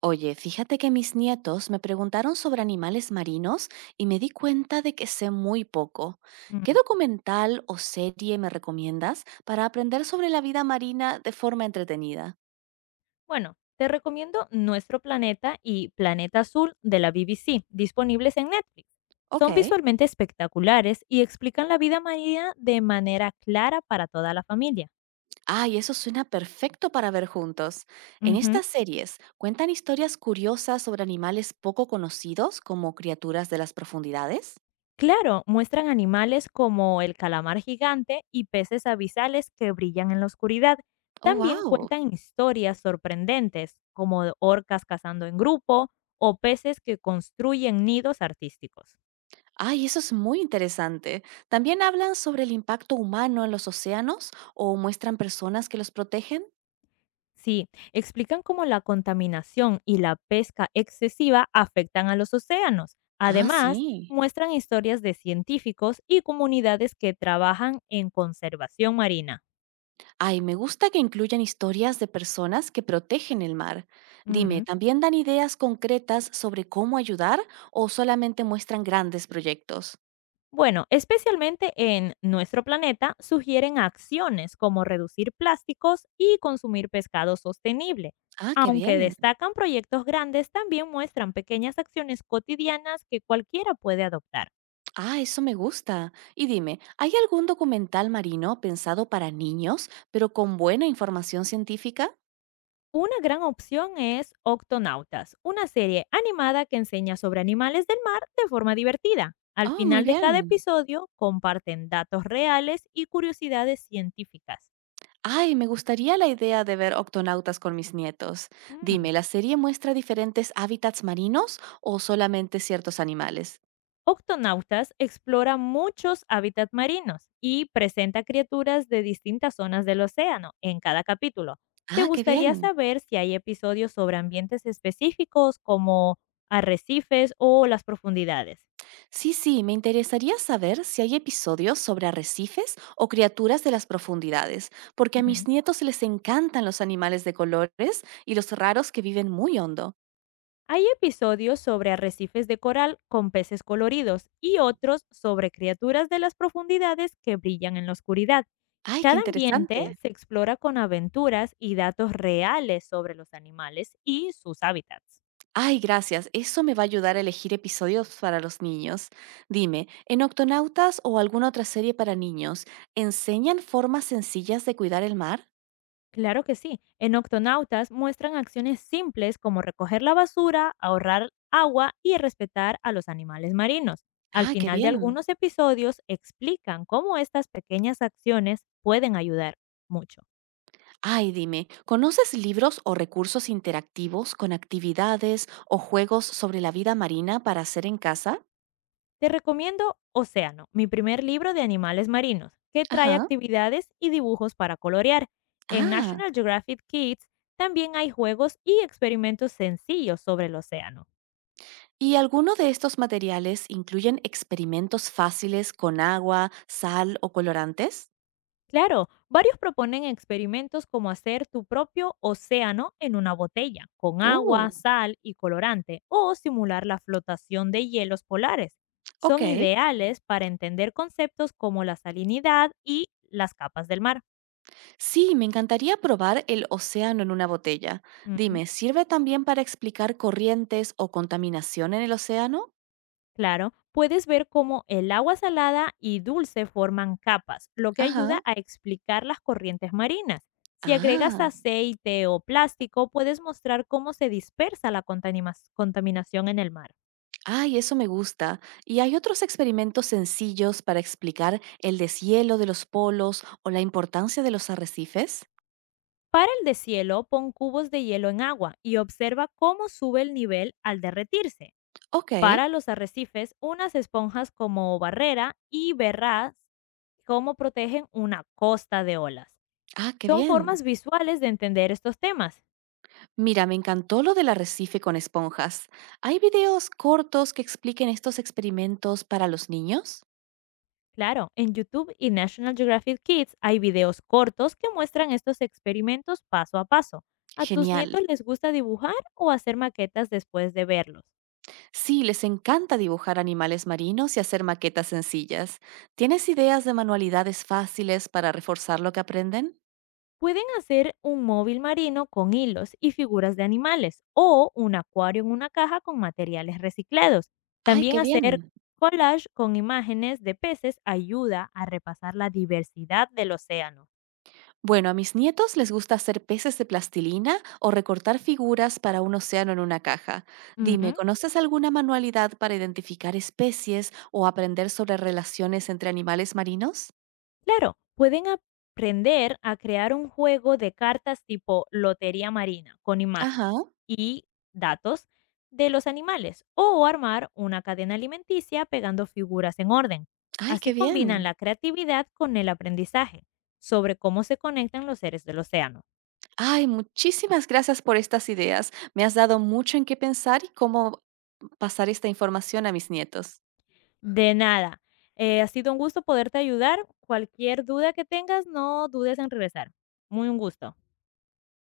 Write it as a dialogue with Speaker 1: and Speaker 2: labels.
Speaker 1: Oye, fíjate que mis nietos me preguntaron sobre animales marinos y me di cuenta de que sé muy poco. ¿Qué
Speaker 2: Mm.
Speaker 1: documental o serie me recomiendas para aprender sobre la vida marina de forma entretenida?
Speaker 2: Bueno, te recomiendo Nuestro Planeta y Planeta Azul de la BBC, disponibles en Netflix. Son
Speaker 1: Ok.
Speaker 2: visualmente espectaculares y explican la vida marina de manera clara para toda la familia.
Speaker 1: Ay, eso suena perfecto para ver juntos. En
Speaker 2: Ujú.
Speaker 1: estas series cuentan historias curiosas sobre animales poco conocidos como criaturas de las profundidades.
Speaker 2: Claro, muestran animales como el calamar gigante y peces abisales que brillan en la oscuridad.
Speaker 1: Oh,
Speaker 2: También
Speaker 1: wow.
Speaker 2: cuentan historias sorprendentes, como de orcas cazando en grupo o peces que construyen nidos artísticos.
Speaker 1: Ay, eso es muy interesante. ¿También hablan sobre el impacto humano en los océanos o muestran personas que los protegen?
Speaker 2: Sí, explican cómo la contaminación y la pesca excesiva afectan a los océanos.
Speaker 1: Ah,
Speaker 2: Además,
Speaker 1: sí.
Speaker 2: muestran historias de científicos y comunidades que trabajan en conservación marina.
Speaker 1: Ay, me gusta que incluyan historias de personas que protegen el mar. Dime,
Speaker 2: Mm.
Speaker 1: ¿también dan ideas concretas sobre cómo ayudar o solamente muestran grandes proyectos?
Speaker 2: Bueno, especialmente en nuestro planeta, sugieren acciones como reducir plásticos y consumir pescado sostenible.
Speaker 1: Ah, qué
Speaker 2: Aunque
Speaker 1: bien.
Speaker 2: destacan proyectos grandes, también muestran pequeñas acciones cotidianas que cualquiera puede adoptar.
Speaker 1: Ah, eso me gusta. Y dime, ¿hay algún documental marino pensado para niños, pero con buena información científica?
Speaker 2: Una gran opción es Octonautas, una serie animada que enseña sobre animales del mar de forma divertida. Al
Speaker 1: Oh, muy
Speaker 2: final de cada
Speaker 1: bien.
Speaker 2: episodio comparten datos reales y curiosidades científicas.
Speaker 1: Ay, me gustaría la idea de ver Octonautas con mis nietos.
Speaker 2: Mm.
Speaker 1: Dime, ¿la serie muestra diferentes hábitats marinos o solamente ciertos animales?
Speaker 2: Octonautas explora muchos hábitats marinos y presenta criaturas de distintas zonas del océano en cada capítulo. ¿Te
Speaker 1: Ah, qué
Speaker 2: gustaría
Speaker 1: bien.
Speaker 2: saber si hay episodios sobre ambientes específicos como arrecifes o las profundidades?
Speaker 1: Sí, sí, me interesaría saber si hay episodios sobre arrecifes o criaturas de las profundidades, porque a mis
Speaker 2: Ujú.
Speaker 1: nietos les encantan los animales de colores y los raros que viven muy hondo.
Speaker 2: Hay episodios sobre arrecifes de coral con peces coloridos y otros sobre criaturas de las profundidades que brillan en la oscuridad.
Speaker 1: Ay, qué
Speaker 2: Cada ambiente
Speaker 1: interesante.
Speaker 2: se explora con aventuras y datos reales sobre los animales y sus hábitats.
Speaker 1: Ay, gracias. Eso me va a ayudar a elegir episodios para los niños. Dime, ¿en Octonautas o alguna otra serie para niños enseñan formas sencillas de cuidar el mar?
Speaker 2: Claro que sí, en Octonautas muestran acciones simples como recoger la basura, ahorrar agua y respetar a los animales marinos. Al
Speaker 1: Ah, qué
Speaker 2: final de
Speaker 1: bien.
Speaker 2: algunos episodios explican cómo estas pequeñas acciones pueden ayudar mucho.
Speaker 1: Ay, dime, ¿conoces libros o recursos interactivos con actividades o juegos sobre la vida marina para hacer en casa?
Speaker 2: Te recomiendo Océano, mi primer libro de animales marinos, que trae
Speaker 1: Ajá.
Speaker 2: actividades y dibujos para colorear. En
Speaker 1: Ah,
Speaker 2: National Geographic Kids también hay juegos y experimentos sencillos sobre el océano.
Speaker 1: ¿y alguno de estos materiales incluyen experimentos fáciles con agua, sal o colorantes?
Speaker 2: Claro, varios proponen experimentos como hacer tu propio océano en una botella, con
Speaker 1: Uh,
Speaker 2: agua, sal y colorante, o simular la flotación de hielos polares. Son
Speaker 1: ok.
Speaker 2: ideales para entender conceptos como la salinidad y las capas del mar.
Speaker 1: Sí, me encantaría probar el océano en una botella.
Speaker 2: Ujú.
Speaker 1: Dime, ¿sirve también para explicar corrientes o contaminación en el océano?
Speaker 2: Claro, puedes ver cómo el agua salada y dulce forman capas, lo que
Speaker 1: Ajá.
Speaker 2: ayuda a explicar las corrientes marinas. Si agregas
Speaker 1: Ah,
Speaker 2: aceite o plástico, puedes mostrar cómo se dispersa la contaminación en el mar.
Speaker 1: ay, eso me gusta. ¿Y hay otros experimentos sencillos para explicar el deshielo de los polos o la importancia de los arrecifes?
Speaker 2: Para el deshielo, pon cubos de hielo en agua y observa cómo sube el nivel al derretirse.
Speaker 1: Ok.
Speaker 2: Para los arrecifes, unas esponjas como barrera y verás cómo protegen una costa de olas.
Speaker 1: Ah, qué
Speaker 2: Son
Speaker 1: bien.
Speaker 2: formas visuales de entender estos temas.
Speaker 1: Mira, me encantó lo del arrecife con esponjas. ¿Hay videos cortos que expliquen estos experimentos para los niños?
Speaker 2: Claro, en YouTube y National Geographic Kids hay videos cortos que muestran estos experimentos paso a paso. ¿A tus
Speaker 1: Genial.
Speaker 2: nietos les gusta dibujar o hacer maquetas después de verlos?
Speaker 1: Sí, les encanta dibujar animales marinos y hacer maquetas sencillas. ¿Tienes ideas de manualidades fáciles para reforzar lo que aprenden?
Speaker 2: Pueden hacer un móvil marino con hilos y figuras de animales o un acuario en una caja con materiales reciclados.
Speaker 1: ¡Ay,
Speaker 2: También
Speaker 1: qué
Speaker 2: hacer
Speaker 1: bien!
Speaker 2: collage con imágenes de peces ayuda a repasar la diversidad del océano.
Speaker 1: Bueno, a mis nietos les gusta hacer peces de plastilina o recortar figuras para un océano en una caja. Dime,
Speaker 2: Ujú.
Speaker 1: ¿conoces alguna manualidad para identificar especies o aprender sobre relaciones entre animales marinos?
Speaker 2: Claro, pueden aprender a crear un juego de cartas tipo Lotería Marina con
Speaker 1: Ajá.
Speaker 2: imágenes y datos de los animales o armar una cadena alimenticia pegando figuras en orden.
Speaker 1: ¡Ay, qué
Speaker 2: Así combinan
Speaker 1: bien!
Speaker 2: la creatividad con el aprendizaje sobre cómo se conectan los seres del océano.
Speaker 1: Ay, muchísimas gracias por estas ideas. Me has dado mucho en qué pensar y cómo pasar esta información a mis nietos.
Speaker 2: De nada, ha sido un gusto poderte ayudar. Cualquier duda que tengas, no dudes en regresar. Muy un gusto.